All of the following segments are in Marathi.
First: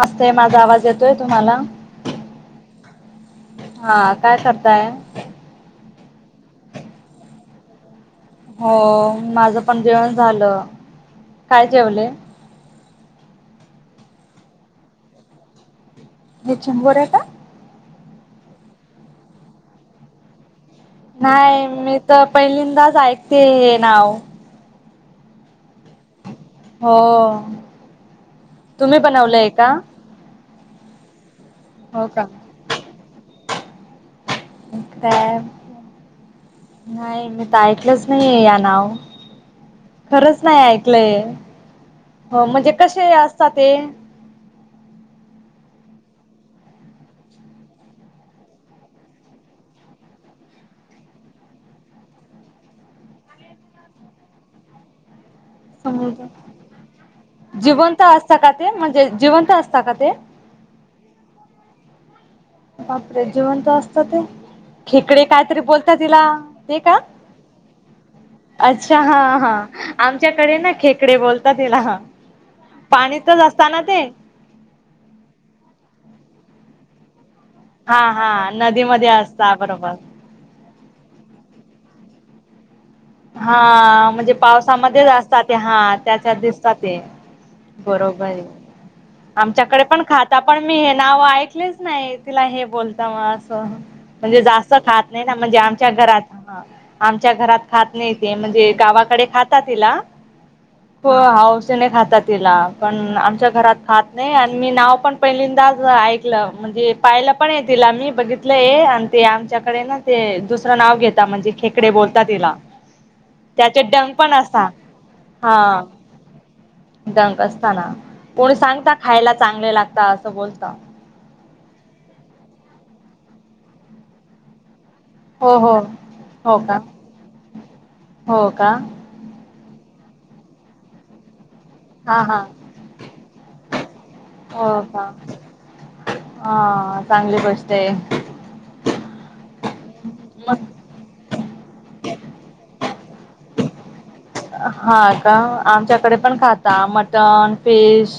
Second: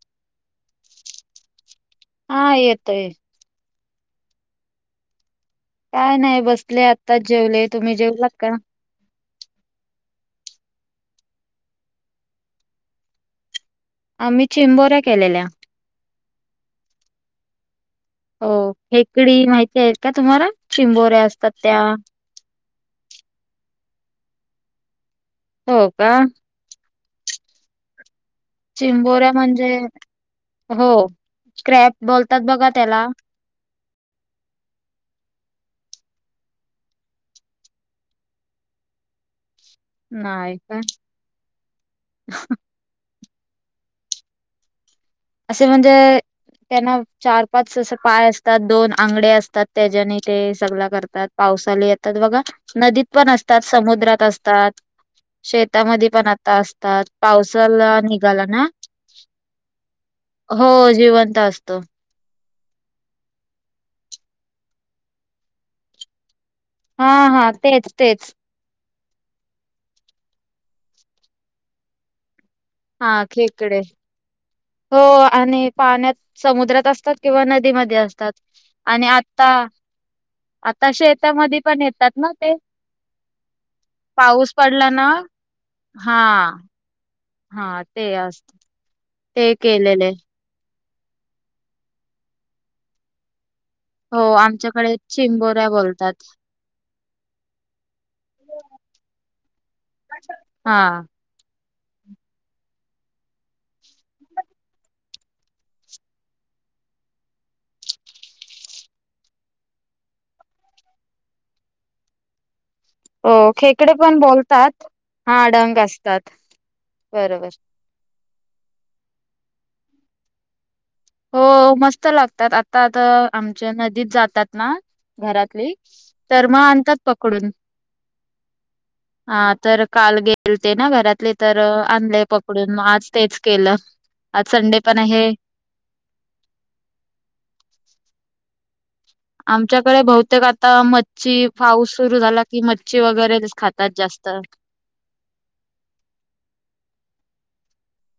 असस्तय माझा आवाज येतोय तुम्हाला हा येतय. हा काय करताय. काय नाही बसले आत्ताच जेवले तुम्ही जेवला का? हो माझं पण जेवण झालं काय जेवले? आम्ही चेंबोऱ्या केलेल्या हे चंबोर आहे का [inaudible] हो खेकडी माहिती आहे का? तुम्हाला चिंबोऱ्या असतात नाही त्या मी तर पहिल्यांदाच ऐकते हे नाव हो का, हो तुम्ही चिंबोऱ्या बनवलंय का? म्हणजे हो स््रॅप हो का बोलतात बघा त्याला इकय [inaudible] नाही मी तर ऐकलंच नाही या नाव खरंच नाही ऐकलंय हो म्हणजे कसे असतात ते असे म्हणजे त्यांना चार पाच अस पाय असतात दोन आंगडे असतात त्याच्याने ते सगळ करतात. पावसाला येतात बघा नदीत पण असतात समुद्रात असतात. शेतामध्ये समज पण आता असतात पावसाला जिवंत असता निघाला का ना. ते म्हणजे जिवंत असतात का ते हो जिवंत असतो. आपपडे जीवंत असत ते खेकडे कायतरी बोलत तिला ते का? हा हा तेच तेच अच्छा हा हा आमच्याकडे ना खेकडे बोलतात तिला हा पाणीतच खेकडे असताना ते हो आणि पाण्यात समुद्रात असतात किंवा न. म हा असतात हा आणि नदीमध्ये आता असता बरोबर. आता शेतामध्ये पण येतात ना ते हा म्हणजे पाऊस पडला ना पावसामध्येच असतात ते हा त्याच्यात दिसतात ते हा ते बरोबर आहे असत ते आमच्याकडे पण केलेले खात. पण मी हे नाव ऐकलेच नाही तिला हे बोलता म असं. हो म्हणजे जास्त आमच्याकडे खात नाही ना म्हणजे चिंबोऱ्या आमच्या बोलतात. घरात आमच्या घरात खात नाही. म्हणजे गावाकडे खात तिला हा हो. खात तिला पण आमच्या घरात खात नाही आणि मी नाव पण पहिलींदाच ऐकलं म्हणजे पाहिला पण ये तला आम्ही बघितलंय आणि ते आमच्याकडे ना ते दुसरं नाव घेता म्हणजे खे. तिकडे बोलता तिला हो त्याचे खेकडे डंग पण असता बोलतात हा डंग असतात. दंक बरोबर. असताना कोणी सांगता खायला चांगले लागता असं बोलता. हो मस्त लागतात आता आता आमच्या नदीत जातात ना. हो घरातली हो तर हो मग का आणतात पकडून हो का हा तर काल गेलते ना घरातले तर हा आणले हा पकडून मग आज तेच केलं आज संडे हो पण का आहे. हा चांगली गोष्ट आहे. आमच्याकडे बहुतेक मग आता म च ची पाऊस सुरू झाला की मच्छी वगैरे ते खातात जास्त हा का आमच्याकडे पण खाता मटन फिश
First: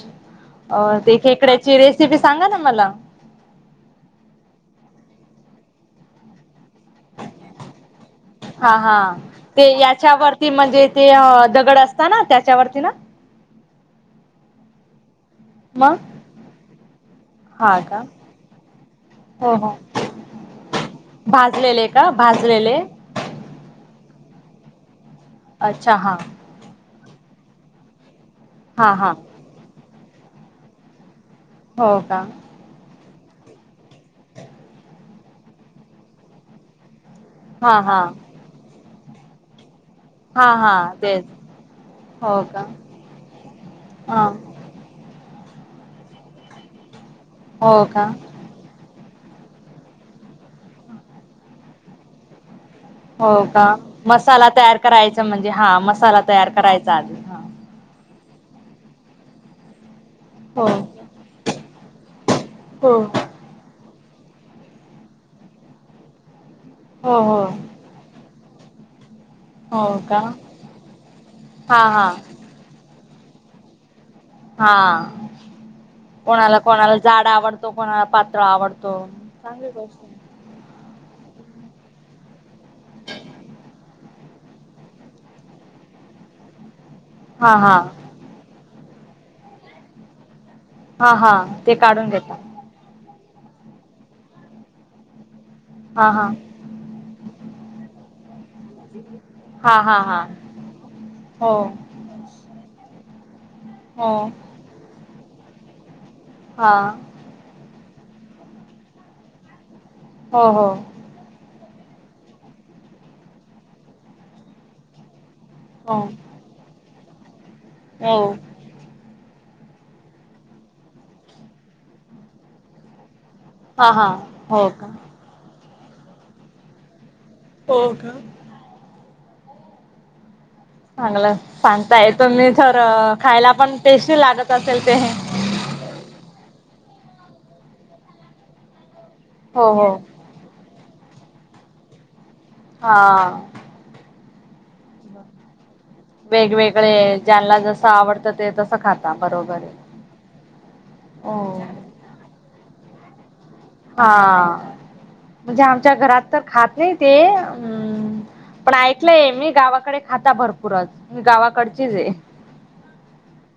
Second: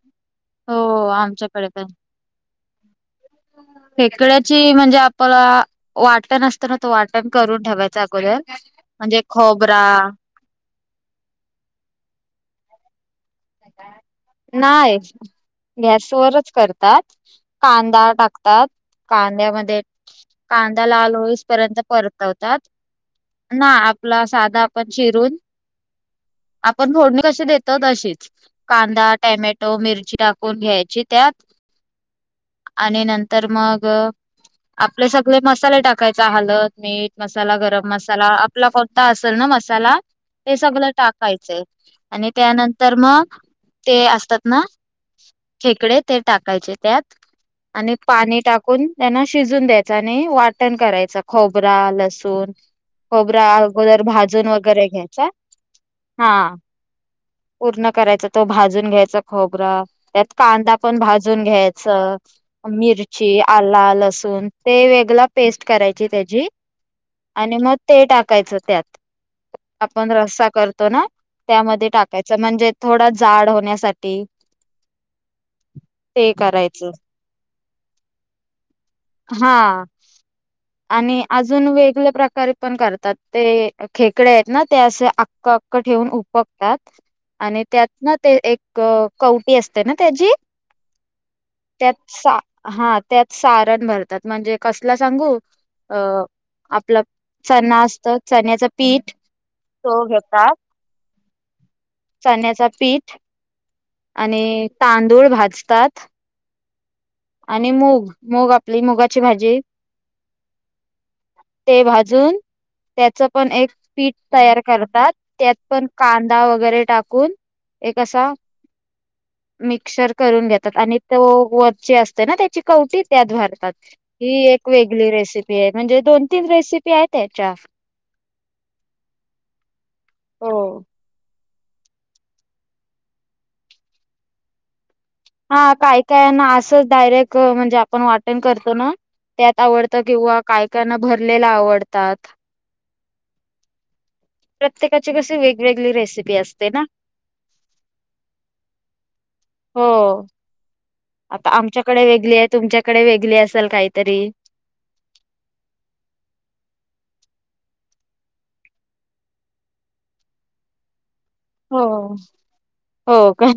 अ हो ते आमच्याकडे खेकड्याची पण रेसिपी सांगा ना मला फेकड्याची म्हणजे आपल्याला वाटत नसते. तर ना तो वाटण करून ठेवायचा अगोदर हा हा म्हणजे खोबरा ते याच्यावरती म्हणजे ते दगड असत ना त्याच्यावरती ना. नाही. मग गॅसवररच करतात हा का कांदा टाकतात हो हो कांद्यामध्ये कांदा लालोईस पर्यंत भाजलेले का परतवतात. भाजलेले ना आपला साधा आपण शिरून अच्छा हां. आपण फोडणी कशी देतो तशीच हा हा कांदा टॅमेट टव मिरची टाकून घ्यायची त्यात हो का? आणि नंतर मग आपले सगळे मसाले टाकायचे हलत मीठ मसाला हा गरम हा मसाला आपला कोणता असेल ना मसाला हा ते हा सगळ तेच टाकायचंय आणि हो का त्यानंतर मग ते हा असतात. खेक टाकायचे त्यात हो आणि का पाणी टा ून त्यांना शिजून द्यायच आणि वाटण करायच खोबरा लसूण हो खबरा का अगोदर मसाला भाजून तयार वगैरे करायचा घ्यायचा म्हणजे हा मसाला हा. तयार करायचा आधी हा पूर्ण करायच तो भाजून घ्यायचा खोबरं त्यात हो कांदा पण भाजून घ्यायचं हो मिरची आला लसूण ते वेगळा पेस्ट करायची त्याची हो हो आणि मग ते टाकायचं त्यात हो आपण का रस्सा करतो ना हा त्यामध्ये हा टाकायचा म्हणजे थोडा जाड होण्यासाठी हा ते कोणाला करायचं कोणाला झाड आवडतो कोणाला पात्र आवडतो हा चांगली गोष्ट आहे. आणि अजून वेगळ्या प्रकारे पण करतात ते खेकडे आहेत ना ते असे अक्का ठेवून उपकतात हा आणि हा त्यात ना ते एक कवटी असते ना त्याची हा हा ते काढून त्यात घेता हा त्यातार भर म्हणजे कस सांगू अ हा हा आपलं चना असत चण्याच पीठ हा हा तो हा घेतात हो चण्याचा पीठ हो आणि तांदूळ भाजतात हा आणि मूग मूग आपली मुगाची भाजी हो हो ते भाजून त्याचं पण एक पीठ तयार करतात त्यात पण हो कांदा वगैरे टाकून एक हो असा मिक्सर करून घेतात आणि तो वरचे असते ना त्याची कवटी त्याद्वारे हा हा ही हो एक का वेगळी रेसिपी आहे म्हणजे दोन तीन रेसिपी आहेत त्याच्या हो का हो चांगलं सांगताय तु्ी तर खायला पण टेस्टी लागत असेल ते हा काय काय ना असंच डायरेक्ट म्हणजे आपण वाटें करतो ना त्यात हो हो आवडतं किंवा काय काना भरलेला आवडतात हा प्रत्येकाची कशी वेगवेगळी रेस्ट वेगवेगळे ज्यांना जस आवडतं ते तसं खाता बरोबर आहे हो अ आता आमच्याकडे वेगळी आहे तुमच्याकडे वेगळी अस हा म्हणजे आमच्या घरात तर खात नाही ते अम् पण ऐकलंय मी गावाकडे खाता भरपूरच म गावाक हो हो का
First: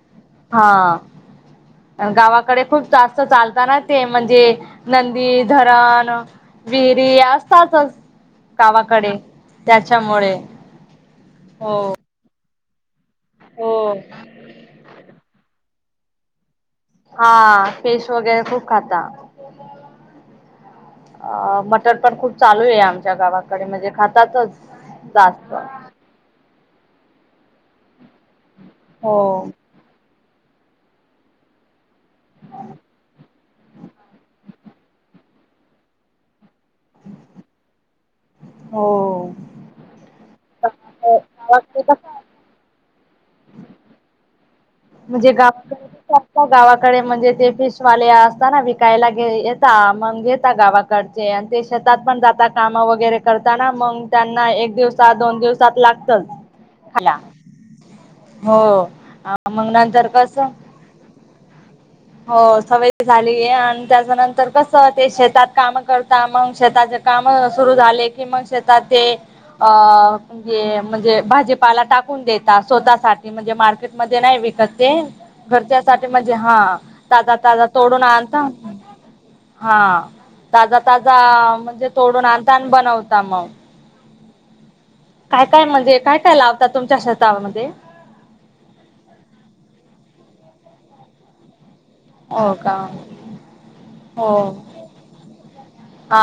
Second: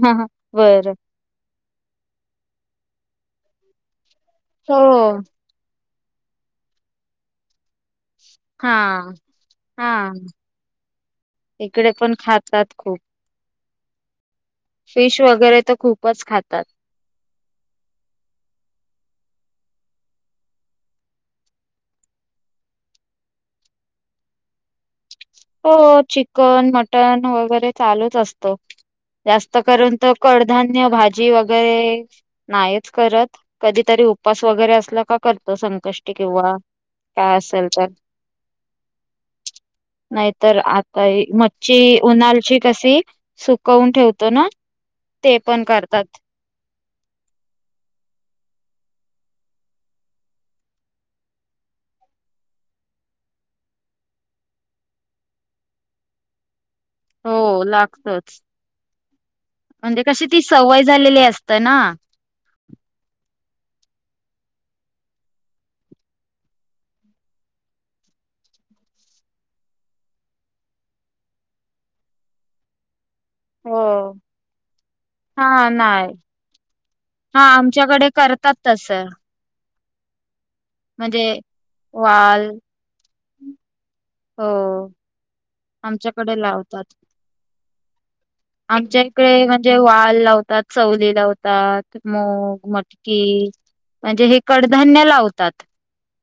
हा बरं आणि गावाकडे खूप जास्त चालताना ते म्हणजे हो नंदी धरण विहिरी असतातच गवाकडे हा हा त्याच्यामुळे हो साात खूप हो फिश वगैरे तर खूपच खातात हा फेश वगैरे खूप खाता अ मटर पण खूप चालू आहे आमच्या गावाकडे म्हणजे खातातच जास्त हो चिकन मटन वगैरे चालूच असतो हो जास्त करून तर कडधान्य भाजी वगैरे नाहीच करत कधीतरी उपास वगैरे असल का करतो संकष्टी किंवा का असल तर हो नाहीतर आता मच्छी गावाकडे कसं उन्हाळची कशी सुकवून ठेवतो ना म्हणजे ते पण गावात करतात त्या गावाकडे म्हणजे ते फिशवाले असताना विकायला गे येत म्हणजे त्या गावाक ते शेतात पण जातात काम वगैरे करताना मग त्यांना एक दिवस दोन दिवस लागतच खाला हो लागतच हो मग म्हणजे नंतर कशी ती कसं सवय झालेली असतं ना हो सव झाली आणि त्याच्या नंतर कस ते शेतात काम करता मग शेताच्या काम सुरू झाले कि मग शेतात ते अ म्हणजे म्हणजे भाजीपाला टाकून देता स्वतः ते म्हणजे हो मार्केट मध्ये नाही विकत ते हा घरच्या सा नाही म्हणजे हा ताजा ताजा तोडून आणता अस हा ताजा ताजा म्हणजे तोडून आण वाल तान बनवता मग हो काय काय म्हणजे काय काय लावतात तुमच्या शेतामध्ये आमच्या इकडे म्हणजे वाल लावतात चवली लावतात हो मूग का मटकी म्हणजे हे हो कडधान्य लावतात हा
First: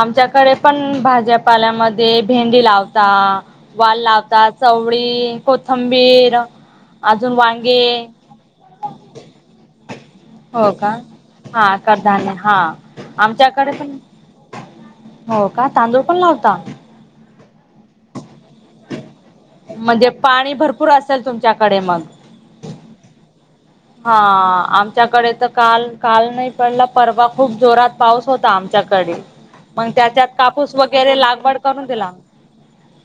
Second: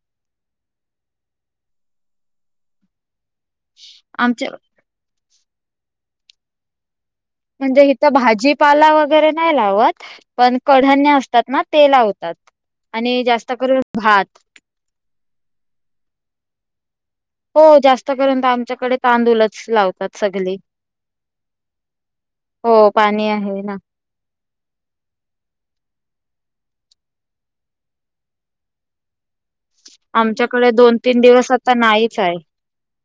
आमच्याकडे पण भाज्यापाल्यामध्ये भेंडी लावता वाल आमच्या लावतात चवळी कोथंबीर अजून म्हणजे वांगे हिथं भाजीपाला वगैरे नाही लावत पण हो का कधान्य असतात ना हा ते कडधान्य लावतात हा आणि जास्त आमच्याकडे करून पण भात हो का तांदूळ पण लावता हो जास्त करर्यंत आमच्याकडे तांदूलच म्हणजे पाणी भरपूर असेल तुमच्याकडे मग हो पाणी आहे ना. हा आमच्याकडे तर काल काल नाही पडला परवा खूप जोरात पाऊस होता आमच्याकडे [inaudible] मग त्याच्यात आमच्याकडे कापूस दोन वगैरे तीन दिवस लागवड आता करून दिला नाहीच आहे.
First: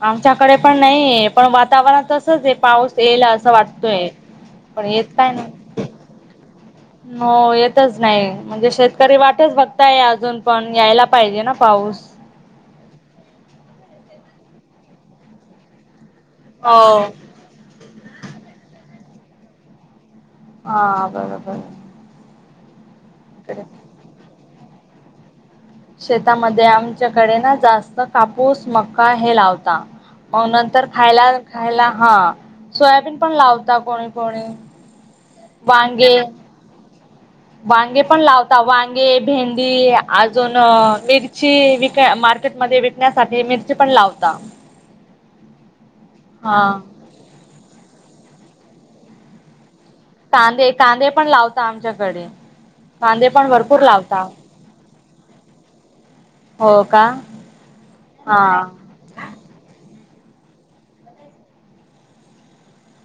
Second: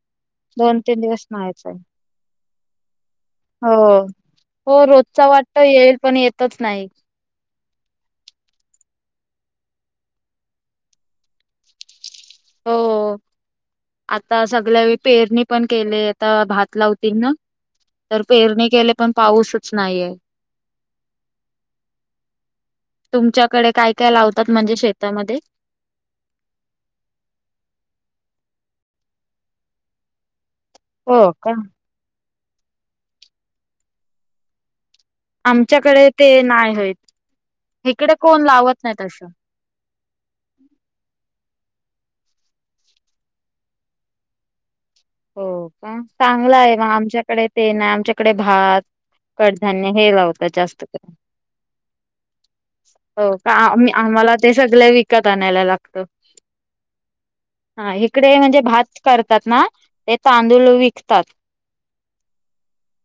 आमच्याकडे पण दोन तीन दिवस नाही पण नाहीच आहे. वातावरण तसच आहे पाऊस येल असं हो वाटतोय. हो पण येत रोजचा काय नाही. वाटत येईल पण येतच नाही. हो येतच नाही म्हणजे शेतकरी वाटच बघताय अजून पण यायला पाहिजे ना पाऊस हो आता सगळ्या वळी पेरणी पण केलेत. आता भात हो. लावतील ना तर पेरणी केले पण पाऊसच नाहीये. हा बरोबर तुमच्याकडे काय काय लावतात म्हणजे शेतामध्ये? शेतामध्ये आमच्याकडे ना जास्त कापूस, मका हे लावता. नंतर हो खायला का खायला हा सोयाबीन पण लावता कोणी कोणी आमच्याकडे वांगे ते नाही होइत. वांगे पण लावता वांगे भे डी अजून मिरची विकाय मार्केटमध्ये विकण्यासाठी मिरची पण लावता [inaudible] हो का चांगला हा आहे म आमच्याकडे ते नाय आमच्याकडे भात कडधान्य हे लावतात कांदे जास्त कर कांदे पण लावता आमच्याकडे कांदे हो पण का आ भरपूर लावता. आम्हाला ते सगळे विकत आणायला लागत हो का हा इकडे हा म्हणजे भात करतात ना ते तांदूळ विकतात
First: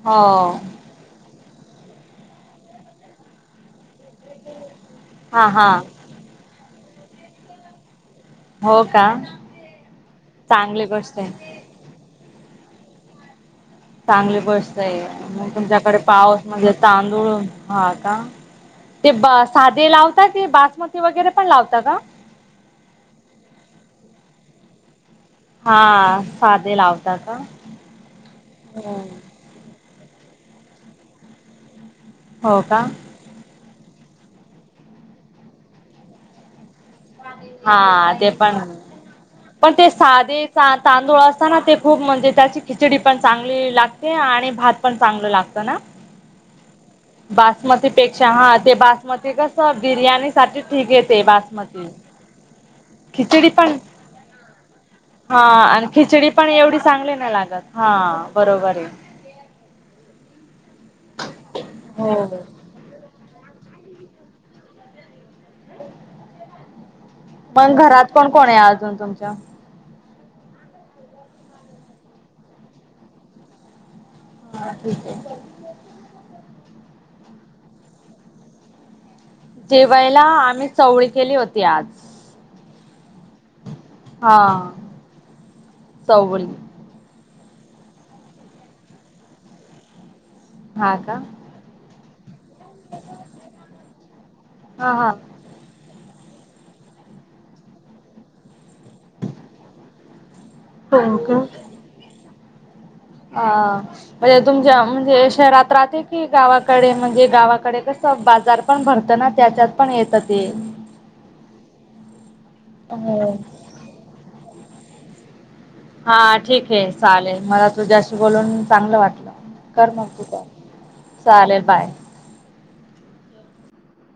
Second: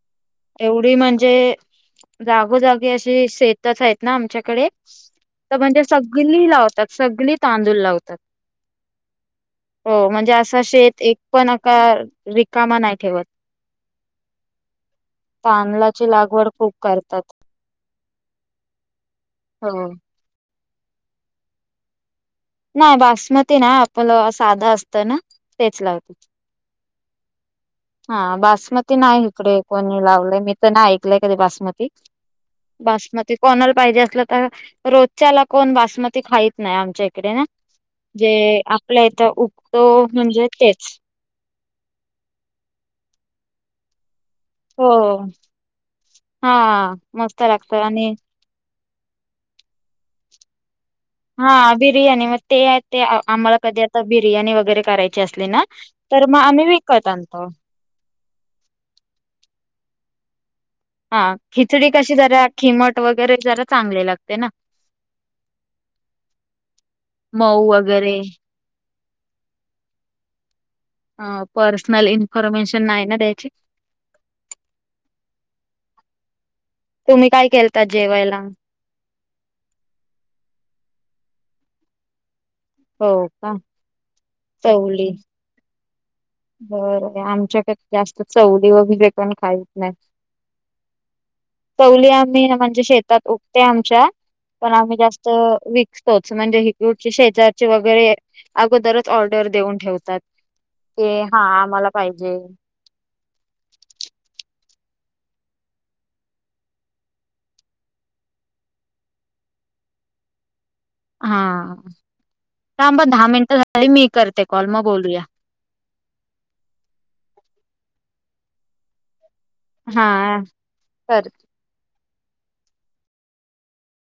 हो. एवढी म्हणजे जागोजागी अशी शेतच आहेत ना आमच्याकडे हा तर हा म्हणजे सग सगली लावतात सगळी तांदूळ लावतात हो का हो म्हणजे असं चांगली शेत एक गोष्ट आहे पण तर रिकामा नाही ठेवत. चांगली गोष्ट आहे मग तुमच्याकडे तांदळाची पाऊस लागवड म्हणजे खूप करतात तांदूळ हा का ते ब हो साधे लावता की बासमती वगैरे पण लावता का? नाही बासमती नाय आपलं साधं असतं ना तेच लावते हा साधे लावता का हा बासमती नाही इकडे. कोणी लावलंय मी तर ना ऐकलय कधी बासमती हो का बासमती ते कोणाला पाहिजे असलं तर रोजच्याला कोण बासमती खाईत नाही आमच्या इकडे ना हा ते पण जे आपल्या इथं पण उगतो ते साधे म्हणजे तेच तांदूळ अस असताना ते खूप म्हणजे त्याची खिचडी पण चांगली लागते आणि भात पण हो चांगलं लागत ना, हा मस्त लागत आणि बासमतीपेक्षा हा ते बासमती हो बिर्याणी साठी ठीक आहे ते बासमती. हा बिर्याणी मग ते ते खिचडी आम्हाला पण कधी आता बिर्याणी वगैरे करायची हा असली ना! आणि तर खिचडी मग पण आम्ही एवढी विकत चांगली नाही आणतो लागत. हा बरोबर आहे. हा खिचडी कशी हो जरा खिमट वगैरे जरा चांगली लागते ना मऊ पण वगैरे घरात कोण कोण आहे अजून तुमच्या? अ पर्सनल इन्फॉर्मेशन नाही ना द्यायची. हा ठीक आहे. तुम्ही काय केलता जेवायला? जेवातला आम्ही चवळी केली होती आज. हो. का हा चवली चवळी. बर आहे आमच्याकडे जास्त चवली वगैरे पण खाहीत नाहीत. हा का? चवली आम्ही म्हणजे शेतात उगते आमच्या पण हा आम्ही हा जास्त विक पोच म्हणजे [unintelligible] शेजारचे वगैरे अगोदरच ऑर्डर देऊन ठेवतात. ते हो हा आम्हाला पाहिजे. अ म्हणजे तुमच्या म्हणजे शहरात राहते की गावाकडे म्हणजे गावाकडे कस बाजार पण भरतना त्याच्यात पण येतं ते. हा थांब दहा हो मिनिटं झाली मी करते कॉल मग बोलूया. हा ठीक आहे चालेल मला तुझ्याशी बोलून चांगलं वाटलं. कर मग तू हा का कर चालेल बाय.